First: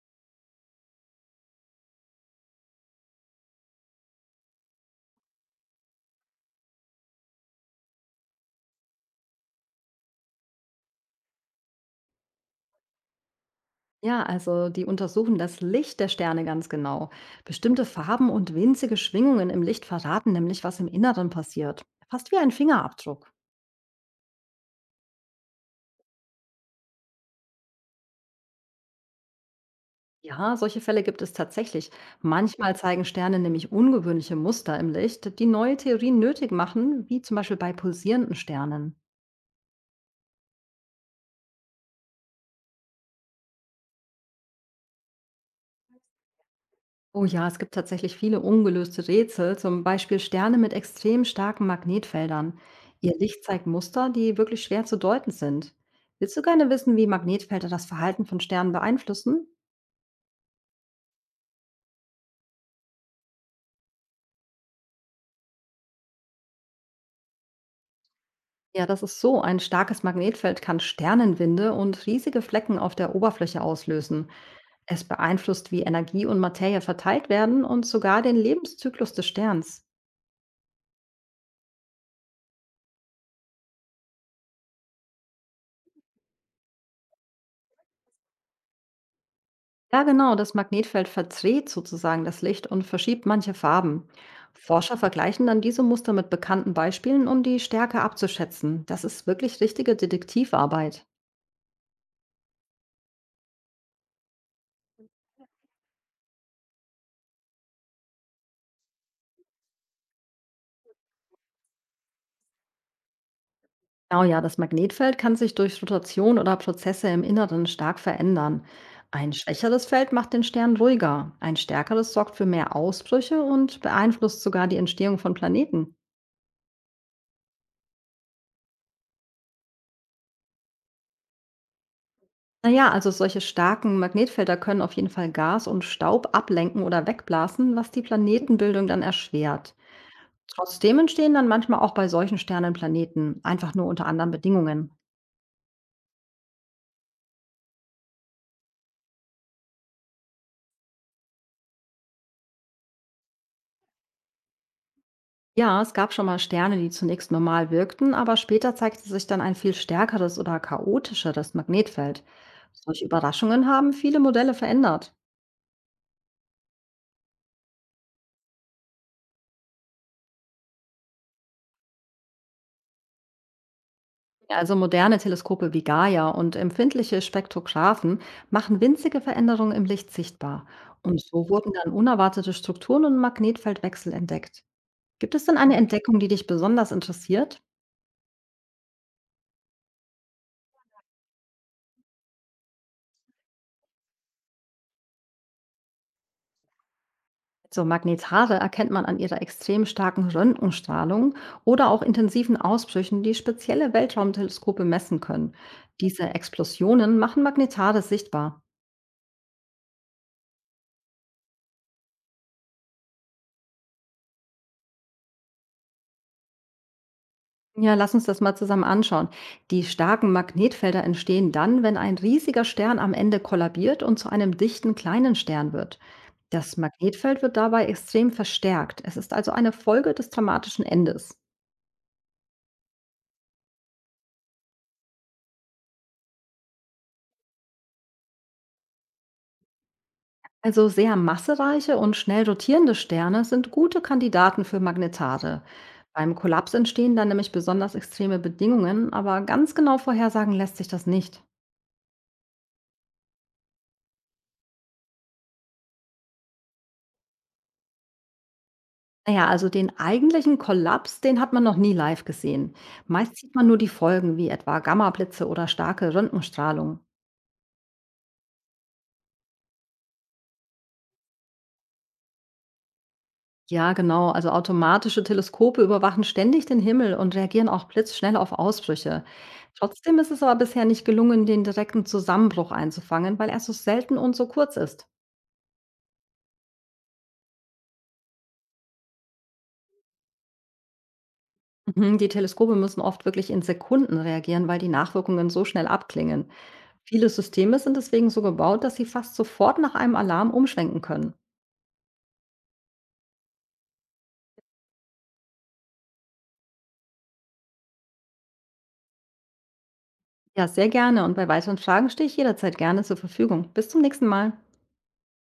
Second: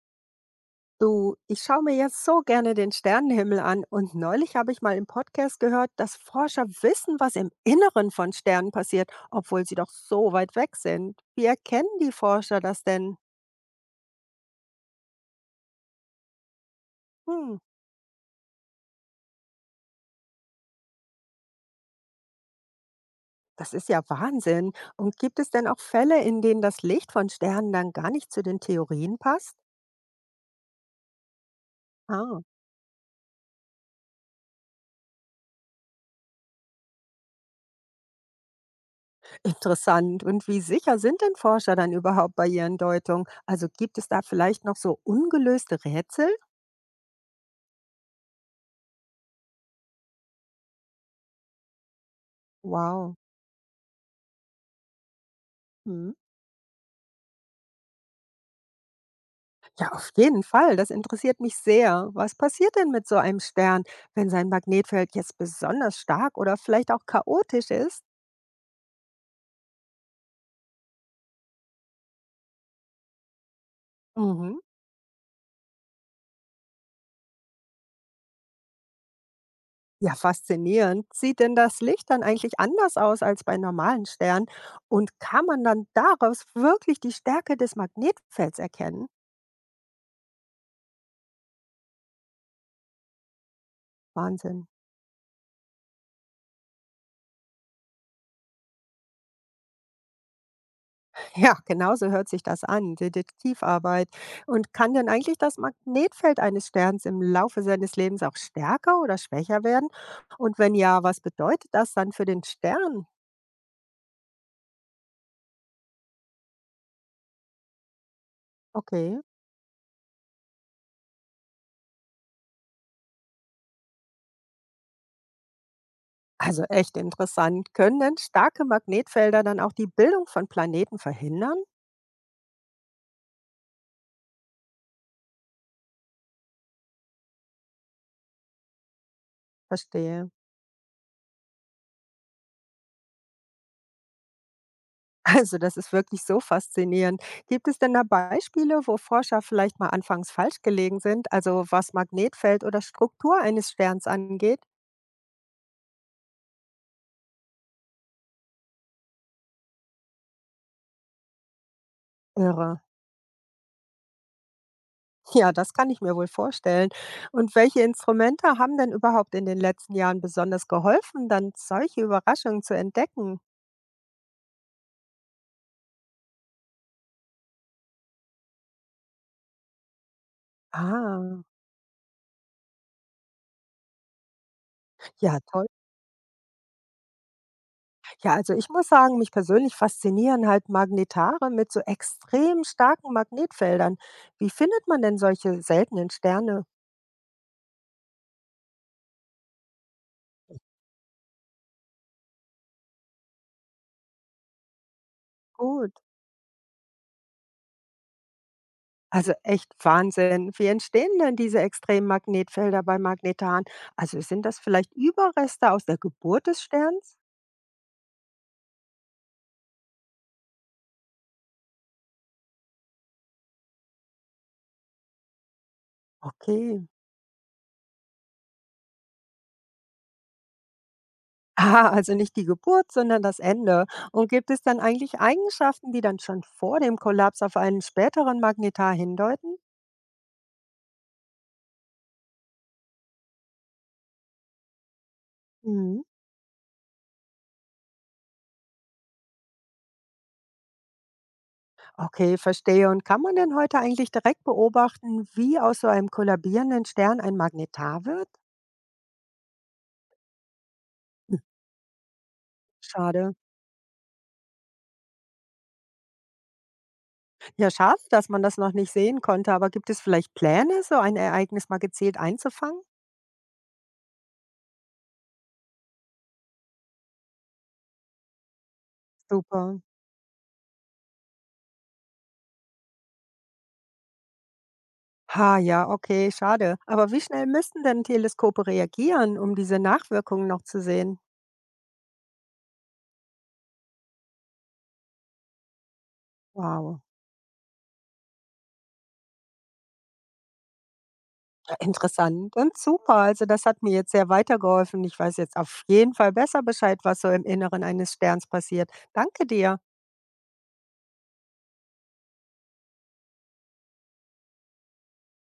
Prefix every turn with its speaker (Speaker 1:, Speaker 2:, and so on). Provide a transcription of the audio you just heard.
Speaker 1: Du, ich schaue mir jetzt so gerne den Sternenhimmel an und neulich habe ich mal im Podcast gehört, dass Forscher wissen, was im Inneren von Sternen passiert, obwohl sie doch so weit weg sind. Wie erkennen die Forscher das denn?
Speaker 2: Ja, also die untersuchen das Licht der Sterne ganz genau.
Speaker 1: Hm,
Speaker 2: Bestimmte Farben und winzige Schwingungen im Licht verraten nämlich, was im Inneren passiert. Fast wie ein Fingerabdruck.
Speaker 1: das ist ja Wahnsinn. Und gibt es denn auch Fälle, in denen das Licht von Sternen dann gar nicht zu den Theorien passt?
Speaker 2: Ja, solche Fälle gibt es tatsächlich.
Speaker 1: Ah,
Speaker 2: Manchmal zeigen Sterne nämlich ungewöhnliche Muster im Licht, die neue Theorien nötig machen, wie zum Beispiel bei pulsierenden Sternen.
Speaker 1: interessant. Und wie sicher sind denn Forscher dann überhaupt bei ihren Deutungen? Also gibt es da vielleicht noch so ungelöste Rätsel?
Speaker 2: Oh ja, es gibt tatsächlich viele ungelöste Rätsel, zum Beispiel Sterne mit extrem starken Magnetfeldern. Ihr
Speaker 1: Wow.
Speaker 2: Licht zeigt Muster, die wirklich schwer zu deuten sind.
Speaker 1: Hm.
Speaker 2: Willst du gerne wissen, wie Magnetfelder das Verhalten von Sternen beeinflussen?
Speaker 1: Ja, auf jeden Fall. Das interessiert mich sehr. Was passiert denn mit so einem Stern, wenn sein Magnetfeld jetzt besonders stark oder vielleicht auch chaotisch ist?
Speaker 2: Ja, das ist so. Ein starkes Magnetfeld kann Sternenwinde und riesige Flecken auf der Oberfläche auslösen.
Speaker 1: Mhm.
Speaker 2: Es beeinflusst, wie Energie und Materie verteilt werden und sogar den Lebenszyklus des Sterns.
Speaker 1: Ja, faszinierend. Sieht denn das Licht dann eigentlich anders aus als bei normalen Sternen? Und kann man dann daraus wirklich die Stärke des Magnetfelds erkennen?
Speaker 2: Ja, genau, das Magnetfeld verdreht sozusagen das Licht und verschiebt manche Farben.
Speaker 1: Wahnsinn.
Speaker 2: Forscher vergleichen dann diese Muster mit bekannten Beispielen, um die Stärke abzuschätzen. Das ist wirklich richtige Detektivarbeit.
Speaker 1: Ja, genauso hört sich das an, Detektivarbeit. Und kann denn eigentlich das Magnetfeld eines Sterns im Laufe seines Lebens auch stärker oder schwächer werden? Und wenn ja, was bedeutet das dann für den Stern?
Speaker 2: Genau, ja, das Magnetfeld kann sich durch Rotation oder Prozesse im Inneren stark verändern.
Speaker 1: Okay,
Speaker 2: Ein schwächeres Feld macht den Stern ruhiger, ein stärkeres sorgt für mehr Ausbrüche und beeinflusst sogar die Entstehung von Planeten.
Speaker 1: also echt interessant. Können denn starke Magnetfelder dann auch die Bildung von Planeten verhindern?
Speaker 2: Na ja, also solche starken Magnetfelder können auf jeden Fall Gas und Staub ablenken oder wegblasen, was die Planetenbildung dann erschwert.
Speaker 1: Verstehe.
Speaker 2: Trotzdem entstehen dann manchmal auch bei solchen Sternen Planeten, einfach nur unter anderen Bedingungen.
Speaker 1: Also das ist wirklich so faszinierend. Gibt es denn da Beispiele, wo Forscher vielleicht mal anfangs falsch gelegen sind, also was Magnetfeld oder Struktur eines Sterns angeht?
Speaker 2: Ja, es gab schon mal Sterne, die zunächst normal wirkten, aber später zeigte sich dann ein viel stärkeres oder chaotischeres Magnetfeld.
Speaker 1: Irre.
Speaker 2: Solche Überraschungen haben viele Modelle verändert.
Speaker 1: Ja, das kann ich mir wohl vorstellen. Und welche Instrumente haben denn überhaupt in den letzten Jahren besonders geholfen, dann solche Überraschungen zu entdecken?
Speaker 2: Ja, also moderne Teleskope wie Gaia und empfindliche Spektrographen machen winzige Veränderungen im Licht sichtbar. Und
Speaker 1: Ah,
Speaker 2: so wurden dann unerwartete Strukturen und Magnetfeldwechsel entdeckt. Gibt
Speaker 1: ja,
Speaker 2: es denn
Speaker 1: toll.
Speaker 2: eine Entdeckung, die dich besonders interessiert?
Speaker 1: Ja, also ich muss sagen, mich persönlich faszinieren halt Magnetare mit so extrem starken Magnetfeldern. Wie findet man denn solche seltenen Sterne?
Speaker 2: So Magnetare erkennt man an ihrer extrem starken Röntgenstrahlung oder auch intensiven Ausbrüchen, die spezielle Weltraumteleskope messen können.
Speaker 1: Gut.
Speaker 2: Diese Explosionen machen Magnetare sichtbar.
Speaker 1: Also echt Wahnsinn. Wie entstehen denn diese extremen Magnetfelder bei Magnetaren? Also sind das vielleicht Überreste aus der Geburt des Sterns?
Speaker 2: Ja, lass uns das mal zusammen anschauen. Die starken Magnetfelder entstehen dann, wenn ein riesiger Stern am Ende kollabiert und zu einem dichten kleinen Stern wird. Das
Speaker 1: Okay.
Speaker 2: Magnetfeld wird dabei extrem verstärkt. Es ist also eine Folge des dramatischen Endes.
Speaker 1: Ah, also nicht die Geburt, sondern das Ende. Und gibt es dann eigentlich Eigenschaften, die dann schon vor dem Kollaps auf einen späteren Magnetar hindeuten?
Speaker 2: Also sehr massereiche und schnell rotierende Sterne sind gute Kandidaten für Magnetare.
Speaker 1: Mhm.
Speaker 2: Beim Kollaps entstehen dann nämlich besonders extreme Bedingungen, aber ganz genau vorhersagen lässt sich das nicht.
Speaker 1: Okay, verstehe. Und kann man denn heute eigentlich direkt beobachten, wie aus so einem kollabierenden Stern ein Magnetar wird?
Speaker 2: Naja, also den eigentlichen Kollaps, den hat man noch nie live gesehen.
Speaker 1: Schade.
Speaker 2: Meist sieht man nur die Folgen, wie etwa Gammablitze oder starke Röntgenstrahlung.
Speaker 1: Ja, schade, dass man das noch nicht sehen konnte. Aber gibt es vielleicht Pläne, so ein Ereignis mal gezielt einzufangen?
Speaker 2: Ja, genau. Also automatische Teleskope überwachen ständig den Himmel und reagieren auch blitzschnell auf Ausbrüche.
Speaker 1: Super.
Speaker 2: Trotzdem ist es aber bisher nicht gelungen, den direkten Zusammenbruch einzufangen, weil er so selten und so kurz ist.
Speaker 1: Ha, ja, okay, schade. Aber wie schnell müssten denn Teleskope reagieren, um diese Nachwirkungen noch zu sehen?
Speaker 2: Mhm. Die Teleskope müssen oft wirklich in Sekunden reagieren, weil die Nachwirkungen so schnell abklingen.
Speaker 1: Wow.
Speaker 2: Viele Systeme sind deswegen so gebaut, dass sie fast sofort nach einem Alarm umschwenken können.
Speaker 1: Interessant und super. Also, das hat mir jetzt sehr weitergeholfen. Ich weiß jetzt auf jeden Fall besser Bescheid, was so im Inneren eines Sterns passiert. Danke dir.
Speaker 2: Ja, sehr gerne. Und bei weiteren Fragen stehe ich jederzeit gerne zur Verfügung. Bis zum nächsten Mal.